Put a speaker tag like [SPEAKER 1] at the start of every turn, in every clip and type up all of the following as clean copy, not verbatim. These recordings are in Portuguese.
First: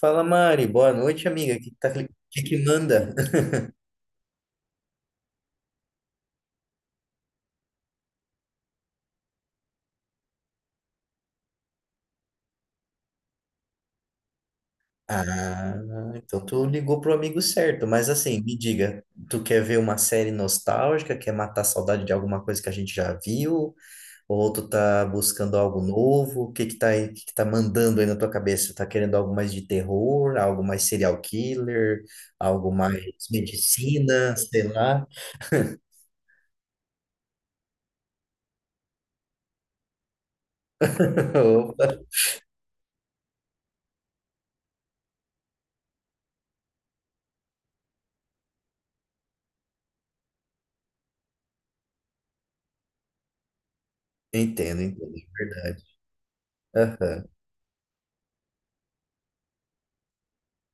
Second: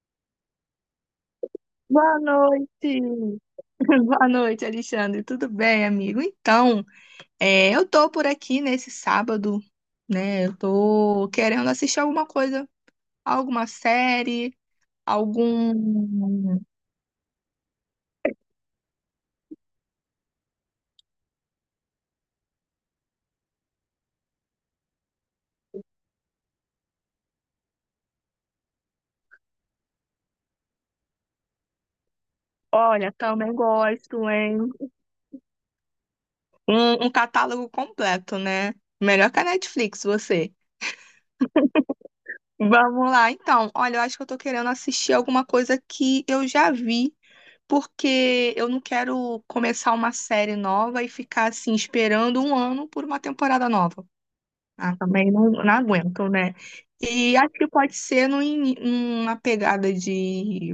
[SPEAKER 1] Fala, Mari. Boa noite, amiga. O que, que tá-
[SPEAKER 2] Boa
[SPEAKER 1] que que manda?
[SPEAKER 2] noite. Boa noite, Alexandre. Tudo bem, amigo? Então, eu tô por aqui nesse sábado, né? Eu tô querendo assistir alguma coisa, alguma série,
[SPEAKER 1] Ah, então
[SPEAKER 2] algum.
[SPEAKER 1] tu ligou pro amigo certo. Mas assim, me diga, tu quer ver uma série nostálgica? Quer matar a saudade de alguma coisa que a gente já viu? Ou tu tá buscando algo novo? O que que tá mandando aí na tua cabeça? Tá querendo algo mais de terror, algo mais serial killer, algo mais
[SPEAKER 2] Olha, também gosto,
[SPEAKER 1] medicina,
[SPEAKER 2] hein?
[SPEAKER 1] sei lá.
[SPEAKER 2] Um catálogo completo, né? Melhor que a Netflix, você.
[SPEAKER 1] Opa.
[SPEAKER 2] Vamos lá, então. Olha, eu acho que eu tô querendo assistir alguma coisa que eu já vi, porque eu não quero começar uma série nova e ficar assim esperando um ano por uma temporada nova.
[SPEAKER 1] Entendo,
[SPEAKER 2] Ah,
[SPEAKER 1] entendo, é
[SPEAKER 2] também não, não
[SPEAKER 1] verdade.
[SPEAKER 2] aguento, né?
[SPEAKER 1] Aham.
[SPEAKER 2] E acho que pode ser numa pegada de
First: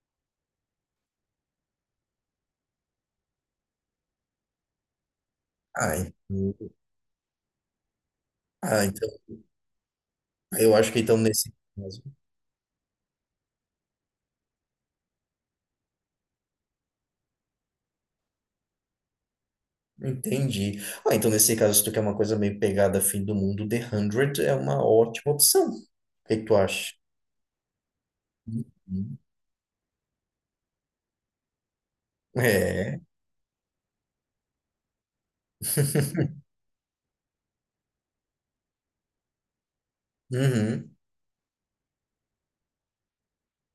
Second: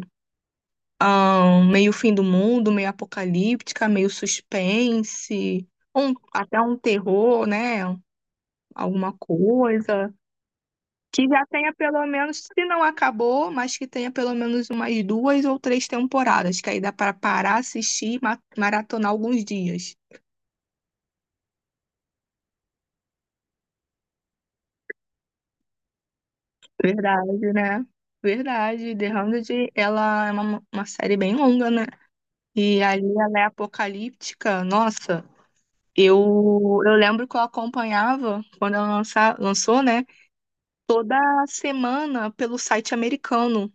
[SPEAKER 2] meio fim do mundo, meio apocalíptica, meio suspense,
[SPEAKER 1] Ah, en-
[SPEAKER 2] até um terror, né?
[SPEAKER 1] ah, então.
[SPEAKER 2] Alguma coisa.
[SPEAKER 1] Eu acho que então
[SPEAKER 2] Que já
[SPEAKER 1] nesse
[SPEAKER 2] tenha
[SPEAKER 1] caso.
[SPEAKER 2] pelo menos, se não acabou, mas que tenha pelo menos umas duas ou três temporadas, que aí dá para parar, assistir, e maratonar alguns dias.
[SPEAKER 1] Entendi. Ah, então nesse caso, se tu quer uma coisa meio pegada fim do mundo, The 100 é uma ótima opção. O que que tu acha?
[SPEAKER 2] Verdade, né? Verdade.
[SPEAKER 1] Uhum.
[SPEAKER 2] The 100, ela é uma série bem longa, né? E
[SPEAKER 1] É.
[SPEAKER 2] ali ela é apocalíptica. Nossa, eu lembro que eu acompanhava, quando ela lançou, né?
[SPEAKER 1] Uhum.
[SPEAKER 2] Toda semana pelo site americano.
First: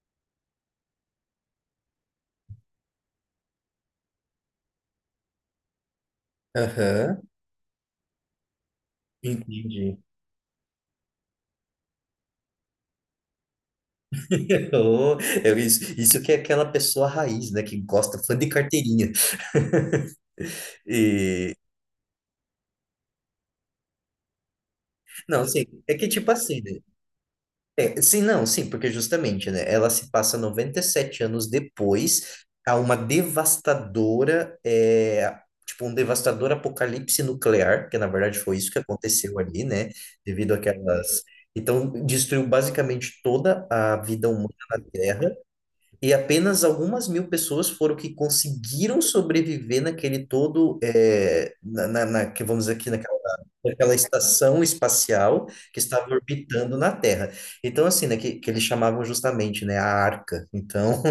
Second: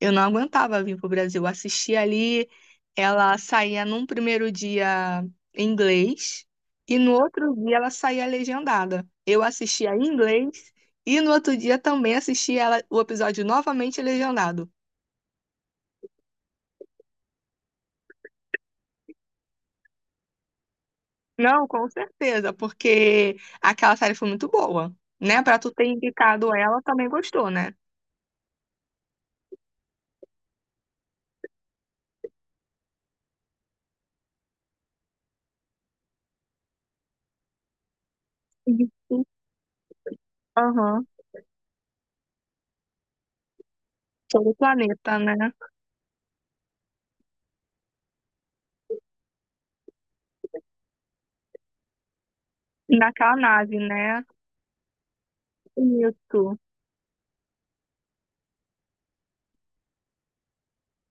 [SPEAKER 2] Eu não aguentava vir pro Brasil. Eu assistia ali, ela saía num primeiro dia em inglês e no
[SPEAKER 1] Aham.
[SPEAKER 2] outro dia ela saía legendada. Eu assistia
[SPEAKER 1] Entendi.
[SPEAKER 2] em inglês e no outro dia também assistia ela, o episódio novamente legendado.
[SPEAKER 1] Oh, isso que é aquela pessoa raiz, né? Que gosta, fã de carteirinha. E,
[SPEAKER 2] Não, com certeza, porque aquela série foi muito boa,
[SPEAKER 1] não,
[SPEAKER 2] né? Pra
[SPEAKER 1] assim,
[SPEAKER 2] tu ter
[SPEAKER 1] é que tipo
[SPEAKER 2] indicado
[SPEAKER 1] assim, né?
[SPEAKER 2] ela, também gostou, né?
[SPEAKER 1] É, sim, não, sim, porque justamente, né, ela se passa 97 anos depois a uma devastadora, tipo, um devastador apocalipse nuclear, que na verdade foi isso que
[SPEAKER 2] Isso.
[SPEAKER 1] aconteceu ali, né, devido
[SPEAKER 2] Aham.
[SPEAKER 1] àquelas... Então, destruiu basicamente toda a vida humana
[SPEAKER 2] Todo o
[SPEAKER 1] na
[SPEAKER 2] planeta,
[SPEAKER 1] Terra,
[SPEAKER 2] né?
[SPEAKER 1] e apenas algumas mil pessoas foram que conseguiram sobreviver naquele todo, que vamos dizer aqui naquela,
[SPEAKER 2] Naquela nave,
[SPEAKER 1] naquela
[SPEAKER 2] né?
[SPEAKER 1] estação espacial que estava
[SPEAKER 2] Isso.
[SPEAKER 1] orbitando na Terra. Então, assim, né, que eles chamavam justamente, né, a Arca. Então,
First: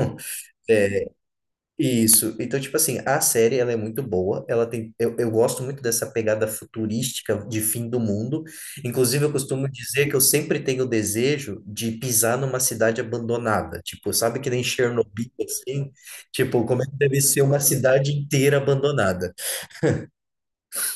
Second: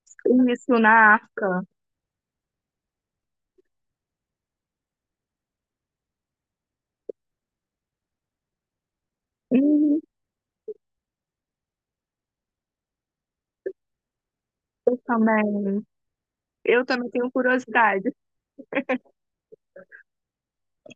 [SPEAKER 2] Isso na Arca.
[SPEAKER 1] isso. Então, tipo assim, a série ela é muito boa. Ela tem, eu gosto muito dessa pegada futurística de fim do mundo. Inclusive, eu costumo
[SPEAKER 2] Uhum.
[SPEAKER 1] dizer que eu sempre tenho o desejo de pisar numa cidade abandonada. Tipo, sabe que nem Chernobyl,
[SPEAKER 2] Também.
[SPEAKER 1] assim? Tipo, como
[SPEAKER 2] Eu
[SPEAKER 1] é que
[SPEAKER 2] também
[SPEAKER 1] deve
[SPEAKER 2] tenho
[SPEAKER 1] ser uma cidade
[SPEAKER 2] curiosidade.
[SPEAKER 1] inteira abandonada?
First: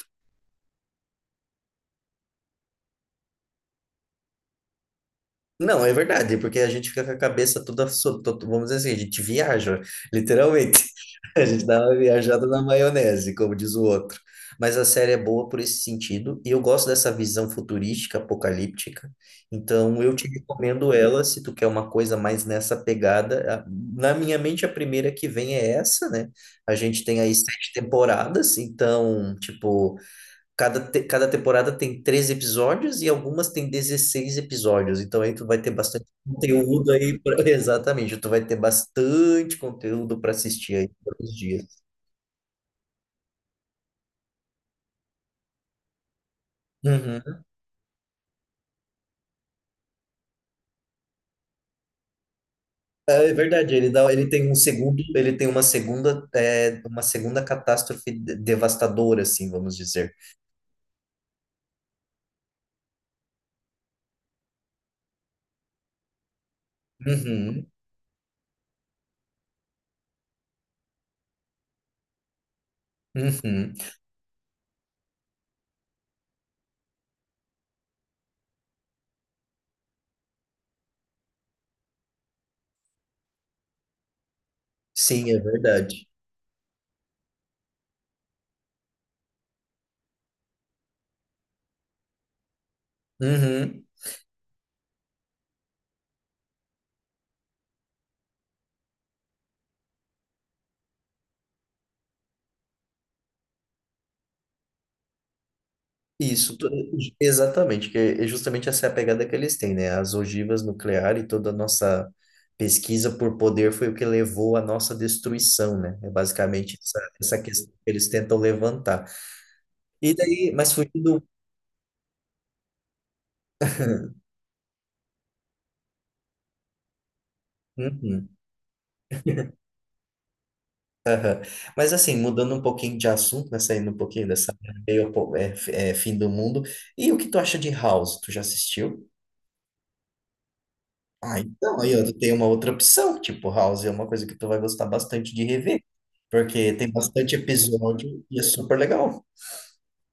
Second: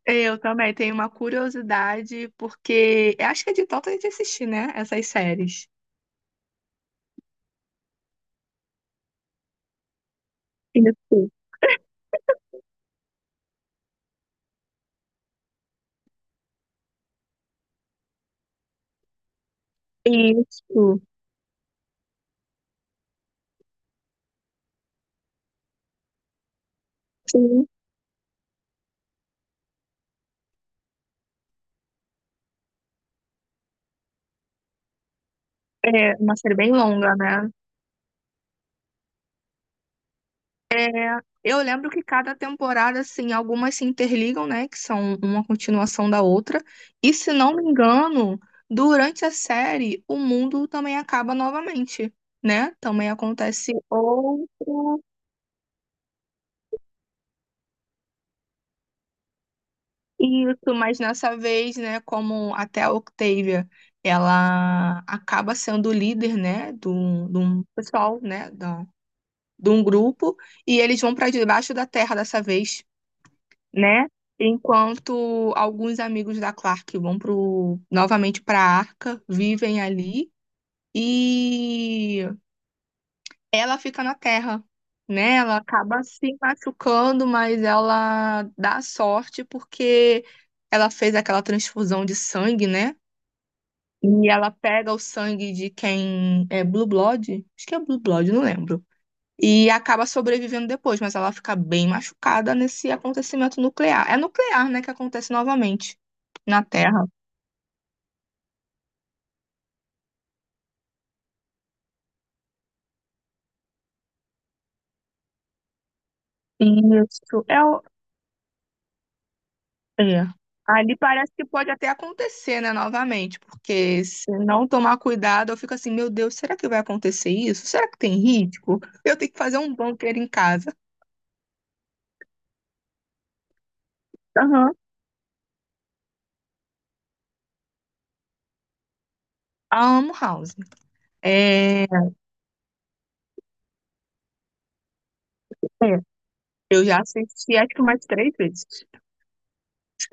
[SPEAKER 2] Eu também tenho uma curiosidade, porque eu acho que é de tanto a gente assistir, né? Essas séries.
[SPEAKER 1] Não, é verdade, porque a gente fica com a cabeça toda, vamos dizer assim, a gente viaja, literalmente.
[SPEAKER 2] Isso,
[SPEAKER 1] A gente dá uma viajada na maionese, como diz o outro. Mas a série é boa por esse sentido, e eu gosto dessa visão futurística, apocalíptica. Então, eu te recomendo
[SPEAKER 2] isso.
[SPEAKER 1] ela se tu quer uma coisa mais nessa pegada. A- Na minha mente, a primeira que vem é essa, né? A gente tem aí
[SPEAKER 2] Sim.
[SPEAKER 1] 7 temporadas, então, tipo, Cada temporada tem 13 episódios e algumas tem 16 episódios. Então aí tu vai ter bastante
[SPEAKER 2] É uma série bem
[SPEAKER 1] conteúdo
[SPEAKER 2] longa,
[SPEAKER 1] aí.
[SPEAKER 2] né?
[SPEAKER 1] Exatamente, tu vai ter bastante conteúdo para assistir aí todos os
[SPEAKER 2] Eu
[SPEAKER 1] dias.
[SPEAKER 2] lembro que cada temporada, assim, algumas se interligam, né? Que são uma continuação da outra. E se
[SPEAKER 1] Uhum.
[SPEAKER 2] não me engano, durante a série, o mundo também acaba novamente, né? Também
[SPEAKER 1] É
[SPEAKER 2] acontece
[SPEAKER 1] verdade, ele dá, ele tem um
[SPEAKER 2] outro.
[SPEAKER 1] segundo, ele tem uma segunda, uma segunda catástrofe devastadora, assim, vamos dizer.
[SPEAKER 2] Isso, mas nessa vez, né, como até a Octavia, ela acaba sendo líder, né, de um
[SPEAKER 1] Uhum,
[SPEAKER 2] pessoal, né, de um grupo, e eles vão para debaixo da terra dessa vez,
[SPEAKER 1] uhum.
[SPEAKER 2] né, enquanto alguns amigos da Clark vão novamente para a Arca, vivem ali, e ela fica na Terra,
[SPEAKER 1] Sim,
[SPEAKER 2] né?
[SPEAKER 1] é
[SPEAKER 2] Ela acaba
[SPEAKER 1] verdade.
[SPEAKER 2] se machucando, mas ela dá sorte porque ela fez aquela transfusão de sangue, né?
[SPEAKER 1] Uhum.
[SPEAKER 2] E ela pega o sangue de quem é Blue Blood, acho que é Blue Blood, não lembro. E acaba sobrevivendo depois, mas ela fica bem machucada nesse acontecimento nuclear. É nuclear, né, que acontece novamente
[SPEAKER 1] Isso,
[SPEAKER 2] na
[SPEAKER 1] tu-
[SPEAKER 2] Terra.
[SPEAKER 1] exatamente, que é justamente essa é a pegada que eles têm, né? As ogivas nucleares e toda a nossa pesquisa por poder foi o que levou à nossa destruição, né? É basicamente essa
[SPEAKER 2] Isso. É,
[SPEAKER 1] questão que eles tentam levantar. E
[SPEAKER 2] é.
[SPEAKER 1] daí, mas
[SPEAKER 2] Ali
[SPEAKER 1] fugindo.
[SPEAKER 2] parece que pode até acontecer, né, novamente, porque se não tomar cuidado, eu fico assim, meu Deus, será que vai acontecer isso? Será que tem
[SPEAKER 1] Uhum,
[SPEAKER 2] risco? Eu tenho que fazer um bunker em casa.
[SPEAKER 1] aham. Mas assim, mudando um pouquinho de assunto, né? Saindo um pouquinho dessa
[SPEAKER 2] Aham.
[SPEAKER 1] meio, po- é, f- é, fim do mundo. E o que tu acha de House? Tu já assistiu?
[SPEAKER 2] Amo House.
[SPEAKER 1] Ah, então,
[SPEAKER 2] É,
[SPEAKER 1] aí ó, tu tem uma outra opção, tipo, House é uma coisa que tu vai gostar bastante de rever,
[SPEAKER 2] é.
[SPEAKER 1] porque
[SPEAKER 2] Eu
[SPEAKER 1] tem
[SPEAKER 2] já
[SPEAKER 1] bastante
[SPEAKER 2] assisti acho que mais
[SPEAKER 1] episódio
[SPEAKER 2] três
[SPEAKER 1] e é
[SPEAKER 2] vezes.
[SPEAKER 1] super legal.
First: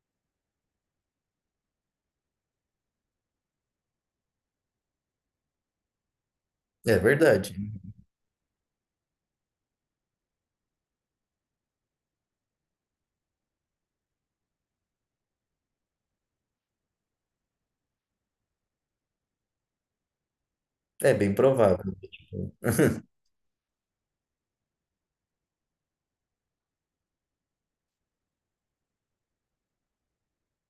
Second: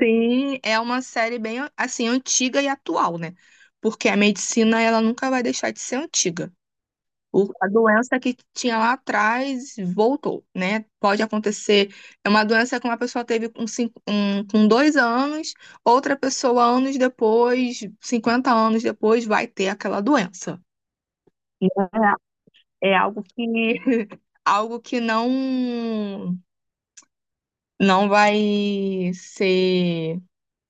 [SPEAKER 2] Sim, é uma série bem assim antiga e atual, né? Porque a medicina ela nunca vai deixar de ser antiga.
[SPEAKER 1] É verdade,
[SPEAKER 2] A doença que tinha lá atrás voltou, né? Pode acontecer. É uma doença que uma pessoa teve com 2 anos, outra pessoa, anos depois, 50 anos depois, vai ter aquela doença.
[SPEAKER 1] é bem provável. Tipo.
[SPEAKER 2] É algo que algo que não vai ser,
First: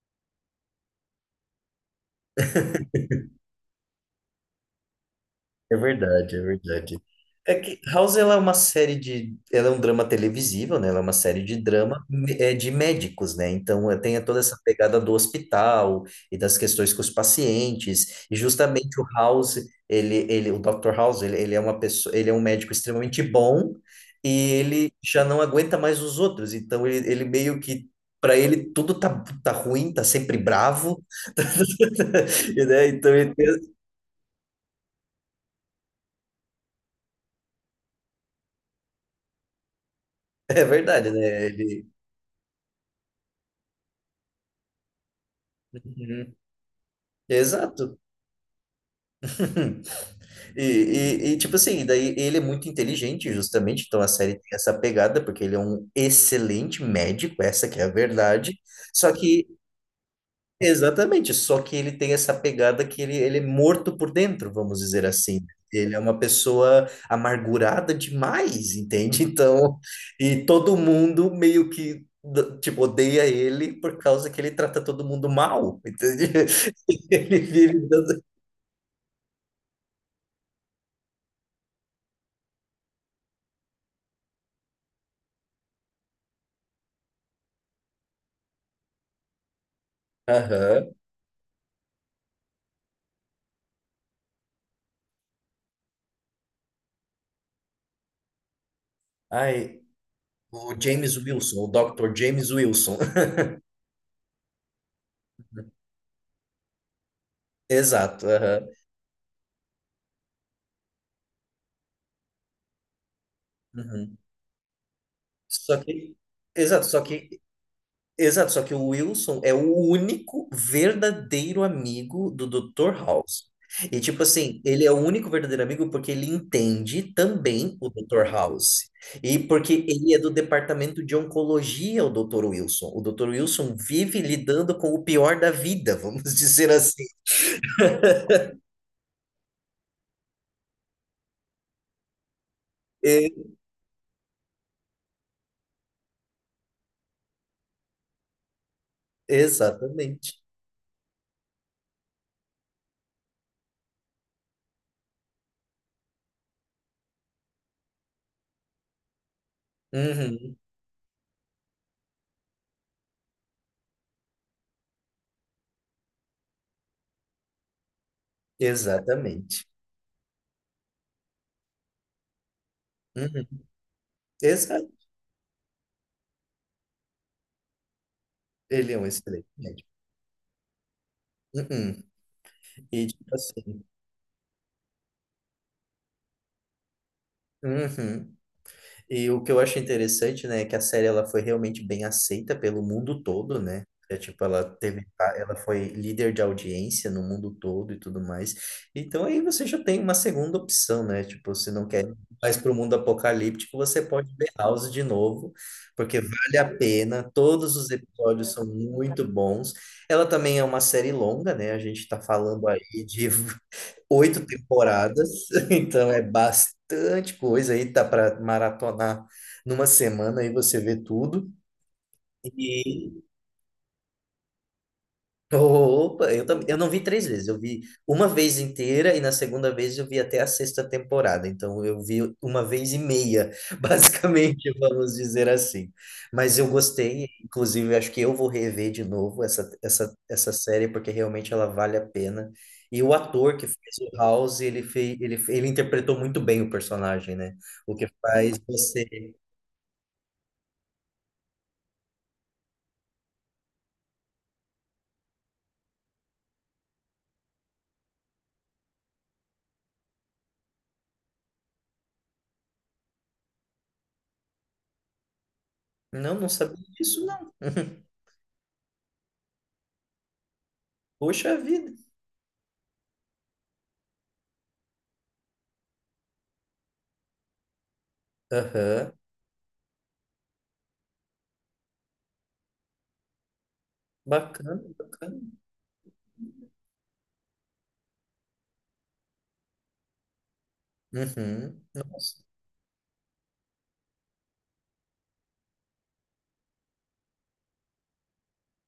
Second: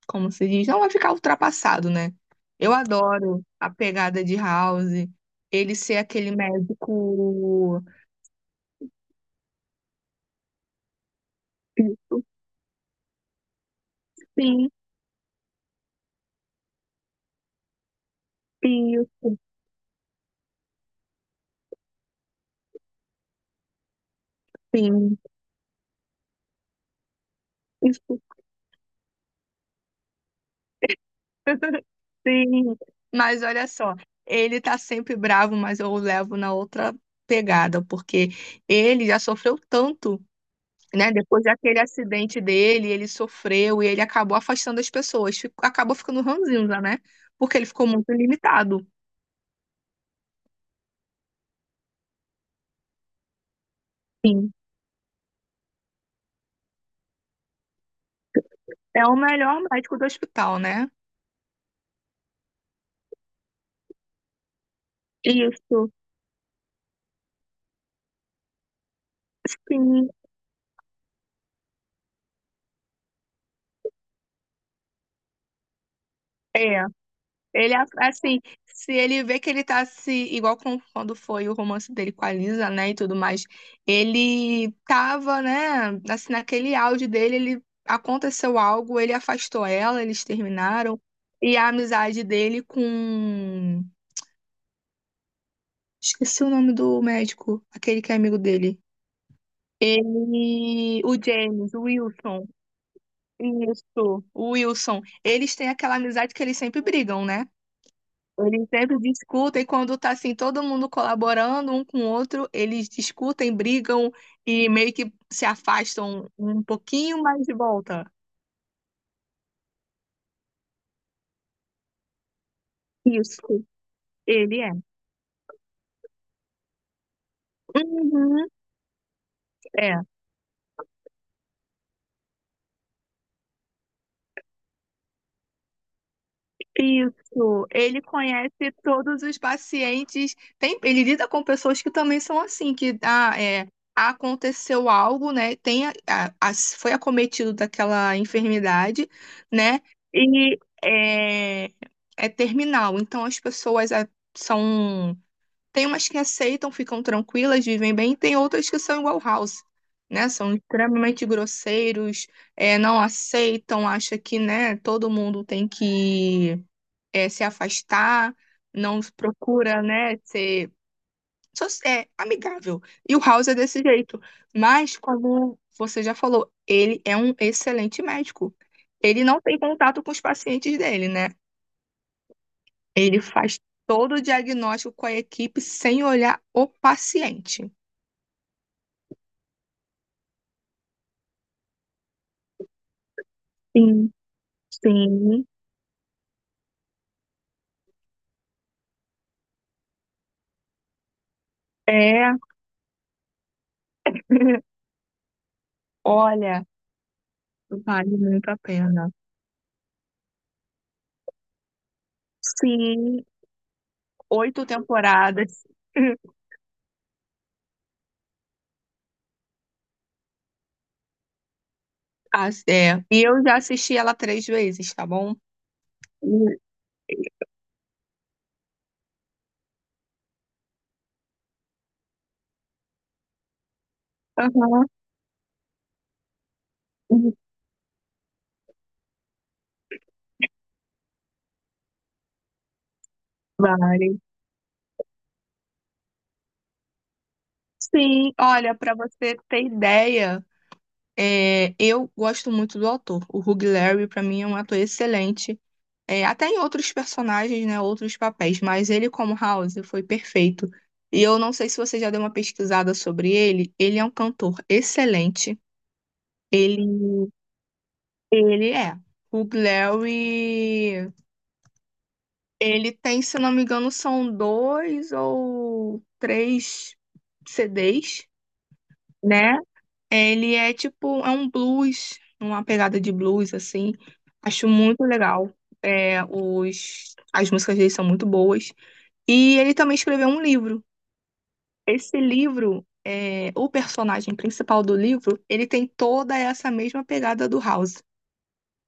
[SPEAKER 2] como se diz, não vai ficar ultrapassado, né? Eu adoro a pegada de House,
[SPEAKER 1] É
[SPEAKER 2] ele ser
[SPEAKER 1] verdade,
[SPEAKER 2] aquele
[SPEAKER 1] é verdade. É que
[SPEAKER 2] médico.
[SPEAKER 1] House ela é uma série de, ela é um drama televisivo, né? Ela é uma série de de médicos, né? Então é, tem toda essa
[SPEAKER 2] Sim,
[SPEAKER 1] pegada do hospital e das questões com os pacientes. E justamente o
[SPEAKER 2] isso,
[SPEAKER 1] House, o Dr. House, ele é uma pessoa, ele é um médico extremamente bom e ele
[SPEAKER 2] sim.
[SPEAKER 1] já não aguenta mais os outros. Então ele meio que
[SPEAKER 2] Isso.
[SPEAKER 1] Para ele, tá ruim, tá sempre bravo,
[SPEAKER 2] Sim.
[SPEAKER 1] né? Então, ele
[SPEAKER 2] Mas olha
[SPEAKER 1] tem-
[SPEAKER 2] só, ele tá sempre bravo, mas eu o levo na outra pegada, porque ele já sofreu tanto,
[SPEAKER 1] é verdade,
[SPEAKER 2] né? Depois
[SPEAKER 1] né?
[SPEAKER 2] daquele
[SPEAKER 1] Ele,
[SPEAKER 2] acidente dele, ele sofreu e ele acabou afastando as pessoas, acabou ficando
[SPEAKER 1] uhum.
[SPEAKER 2] ranzinza, né? Porque ele ficou
[SPEAKER 1] Exato.
[SPEAKER 2] muito limitado.
[SPEAKER 1] E, e tipo assim, daí ele é muito inteligente, justamente, então a série tem
[SPEAKER 2] Sim.
[SPEAKER 1] essa pegada, porque ele é um excelente médico, essa que é a verdade.
[SPEAKER 2] É
[SPEAKER 1] Só
[SPEAKER 2] o
[SPEAKER 1] que,
[SPEAKER 2] melhor médico do hospital, né?
[SPEAKER 1] exatamente, só que ele tem essa pegada que ele é morto por dentro, vamos dizer assim. Né?
[SPEAKER 2] Isso,
[SPEAKER 1] Ele é uma pessoa amargurada demais, entende? Então,
[SPEAKER 2] sim,
[SPEAKER 1] e todo mundo meio que, d- tipo, odeia ele por causa que ele trata todo mundo mal, entende?
[SPEAKER 2] é.
[SPEAKER 1] Ele
[SPEAKER 2] Ele,
[SPEAKER 1] vive dando
[SPEAKER 2] assim, se ele vê que ele tá se. Igual com, quando foi o romance dele com a Lisa, né, e tudo mais. Ele tava, né, assim, naquele auge dele, ele aconteceu algo, ele afastou ela, eles
[SPEAKER 1] Aham.
[SPEAKER 2] terminaram. E a amizade dele com. Esqueci o nome do médico, aquele que é amigo dele.
[SPEAKER 1] Ai, o
[SPEAKER 2] Ele. O
[SPEAKER 1] James Wilson, o
[SPEAKER 2] James, o
[SPEAKER 1] Dr.
[SPEAKER 2] Wilson.
[SPEAKER 1] James Wilson.
[SPEAKER 2] Isso, o Wilson. Eles têm aquela amizade que eles sempre brigam, né?
[SPEAKER 1] Exato, aham.
[SPEAKER 2] Eles sempre discutem quando tá assim, todo mundo colaborando um com o outro, eles discutem, brigam
[SPEAKER 1] Uhum.
[SPEAKER 2] e meio que se
[SPEAKER 1] Só que,
[SPEAKER 2] afastam um
[SPEAKER 1] exato, só
[SPEAKER 2] pouquinho,
[SPEAKER 1] que,
[SPEAKER 2] mas de volta.
[SPEAKER 1] exato, só que o Wilson é o único verdadeiro amigo do Dr. House.
[SPEAKER 2] Isso,
[SPEAKER 1] E tipo assim,
[SPEAKER 2] ele é.
[SPEAKER 1] ele é o único verdadeiro amigo porque ele entende também o Dr.
[SPEAKER 2] Uhum,
[SPEAKER 1] House. E porque
[SPEAKER 2] é.
[SPEAKER 1] ele é do departamento de oncologia, o Dr. Wilson. O Dr. Wilson vive lidando com o pior da vida, vamos dizer assim.
[SPEAKER 2] Isso, ele conhece todos os pacientes. Tem, ele lida com pessoas que também são assim, que
[SPEAKER 1] E-
[SPEAKER 2] aconteceu algo, né? Tem foi acometido daquela enfermidade, né?
[SPEAKER 1] exatamente.
[SPEAKER 2] E é terminal. Então as pessoas são. Tem umas que aceitam, ficam tranquilas, vivem bem, e tem outras que são igual House, né? São
[SPEAKER 1] Uhum,
[SPEAKER 2] extremamente grosseiros, não aceitam, acha que, né, todo mundo tem que se afastar, não
[SPEAKER 1] exatamente.
[SPEAKER 2] procura, né, ser só é amigável. E o
[SPEAKER 1] Uhum.
[SPEAKER 2] House é desse jeito.
[SPEAKER 1] Exato.
[SPEAKER 2] Mas, como você já falou, ele é um excelente médico.
[SPEAKER 1] Ele é um
[SPEAKER 2] Ele não
[SPEAKER 1] excelente
[SPEAKER 2] tem
[SPEAKER 1] médico.
[SPEAKER 2] contato com os pacientes dele, né?
[SPEAKER 1] Uhum. E
[SPEAKER 2] Ele
[SPEAKER 1] tipo
[SPEAKER 2] faz
[SPEAKER 1] assim.
[SPEAKER 2] todo o diagnóstico com a equipe sem olhar o paciente.
[SPEAKER 1] Uhum. E o que eu acho interessante, né, é que a série ela foi realmente bem aceita pelo mundo todo, né?
[SPEAKER 2] Sim,
[SPEAKER 1] É, tipo, ela teve,
[SPEAKER 2] sim.
[SPEAKER 1] ela foi líder de audiência no mundo todo e tudo mais. Então aí você já tem uma segunda opção, né? Tipo, se não quer ir
[SPEAKER 2] É,
[SPEAKER 1] mais para o mundo apocalíptico, você pode ver House de novo, porque vale
[SPEAKER 2] olha,
[SPEAKER 1] a pena. Todos os
[SPEAKER 2] vale muito
[SPEAKER 1] episódios
[SPEAKER 2] a
[SPEAKER 1] são
[SPEAKER 2] pena.
[SPEAKER 1] muito bons. Ela também é uma série longa, né? A gente está falando aí
[SPEAKER 2] Sim,
[SPEAKER 1] de oito
[SPEAKER 2] oito
[SPEAKER 1] temporadas,
[SPEAKER 2] temporadas.
[SPEAKER 1] então é bastante coisa aí, dá para maratonar numa semana aí você vê tudo.
[SPEAKER 2] Ah, e
[SPEAKER 1] E
[SPEAKER 2] eu já assisti ela três vezes, tá bom?
[SPEAKER 1] opa,
[SPEAKER 2] Hum,
[SPEAKER 1] eu também, eu não vi três vezes, eu vi uma vez inteira e na segunda vez eu vi até a sexta temporada, então eu vi uma vez e meia, basicamente,
[SPEAKER 2] Aham,
[SPEAKER 1] vamos dizer assim. Mas eu gostei,
[SPEAKER 2] hum,
[SPEAKER 1] inclusive acho que eu vou rever de novo essa série porque realmente ela vale a pena. E o ator que fez o
[SPEAKER 2] vários.
[SPEAKER 1] House, ele interpretou muito bem o personagem, né? O que
[SPEAKER 2] Sim,
[SPEAKER 1] faz
[SPEAKER 2] olha, para
[SPEAKER 1] você.
[SPEAKER 2] você ter ideia, eu gosto muito do ator. O Hugh Laurie, para mim, é um ator excelente. É, até em outros personagens, né, outros papéis, mas ele como House foi perfeito. E eu não sei se você já deu uma pesquisada sobre ele. Ele é um cantor excelente.
[SPEAKER 1] Não, não sabia
[SPEAKER 2] Ele,
[SPEAKER 1] disso, não.
[SPEAKER 2] ele é. Hugh Laurie,
[SPEAKER 1] Poxa vida.
[SPEAKER 2] ele tem, se não me engano, são dois ou três CDs,
[SPEAKER 1] Aham,
[SPEAKER 2] né? Ele é tipo, é um blues, uma pegada de blues, assim. Acho
[SPEAKER 1] bacana,
[SPEAKER 2] muito
[SPEAKER 1] bacana.
[SPEAKER 2] legal. É, as músicas dele são muito boas. E ele também escreveu um livro.
[SPEAKER 1] Uhum.
[SPEAKER 2] Esse
[SPEAKER 1] Nossa,
[SPEAKER 2] livro, o personagem principal do livro, ele tem toda essa mesma pegada do House.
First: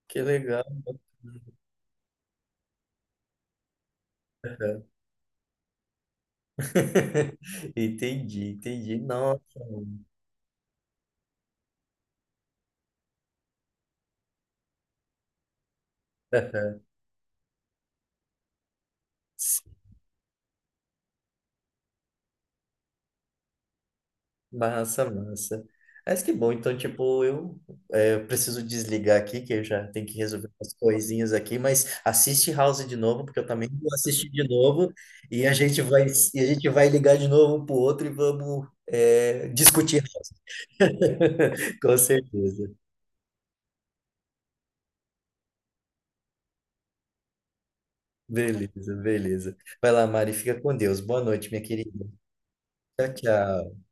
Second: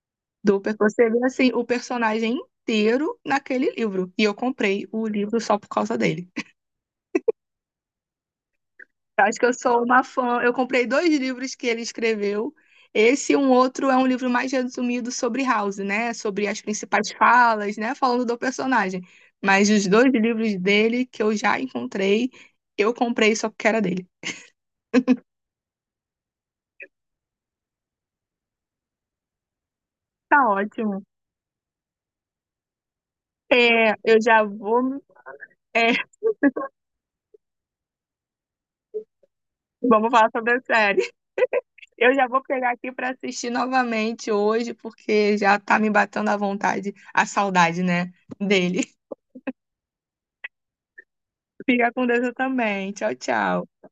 [SPEAKER 1] que legal.
[SPEAKER 2] Você vê, assim, o personagem inteiro naquele livro. E eu
[SPEAKER 1] Aham.
[SPEAKER 2] comprei o livro só por causa dele.
[SPEAKER 1] Entendi, entendi.
[SPEAKER 2] Acho que eu
[SPEAKER 1] Nossa,
[SPEAKER 2] sou uma
[SPEAKER 1] mano.
[SPEAKER 2] fã. Eu comprei dois livros que ele escreveu. Esse e um outro é um livro mais resumido sobre House, né? Sobre as
[SPEAKER 1] Aham.
[SPEAKER 2] principais falas, né? Falando do personagem. Mas os dois livros dele que eu já encontrei, eu comprei só porque era dele.
[SPEAKER 1] Massa, massa. Mas que bom, então, tipo, eu preciso desligar aqui, que eu já tenho que resolver
[SPEAKER 2] Tá
[SPEAKER 1] umas
[SPEAKER 2] ótimo.
[SPEAKER 1] coisinhas aqui, mas assiste House de novo, porque eu também vou
[SPEAKER 2] É, eu
[SPEAKER 1] assistir
[SPEAKER 2] já
[SPEAKER 1] de novo,
[SPEAKER 2] vou.
[SPEAKER 1] e a gente
[SPEAKER 2] é,
[SPEAKER 1] vai, e a gente vai ligar de novo um pro outro e vamos discutir
[SPEAKER 2] Vamos falar
[SPEAKER 1] House.
[SPEAKER 2] sobre a série.
[SPEAKER 1] Com
[SPEAKER 2] Eu já vou
[SPEAKER 1] certeza.
[SPEAKER 2] pegar aqui para assistir novamente hoje, porque já tá me batendo a vontade, a saudade, né? Dele.
[SPEAKER 1] Beleza, beleza. Vai lá, Mari, fica com Deus. Boa noite, minha
[SPEAKER 2] Fica
[SPEAKER 1] querida.
[SPEAKER 2] com Deus eu também.
[SPEAKER 1] Tchau,
[SPEAKER 2] Tchau, tchau.
[SPEAKER 1] tchau.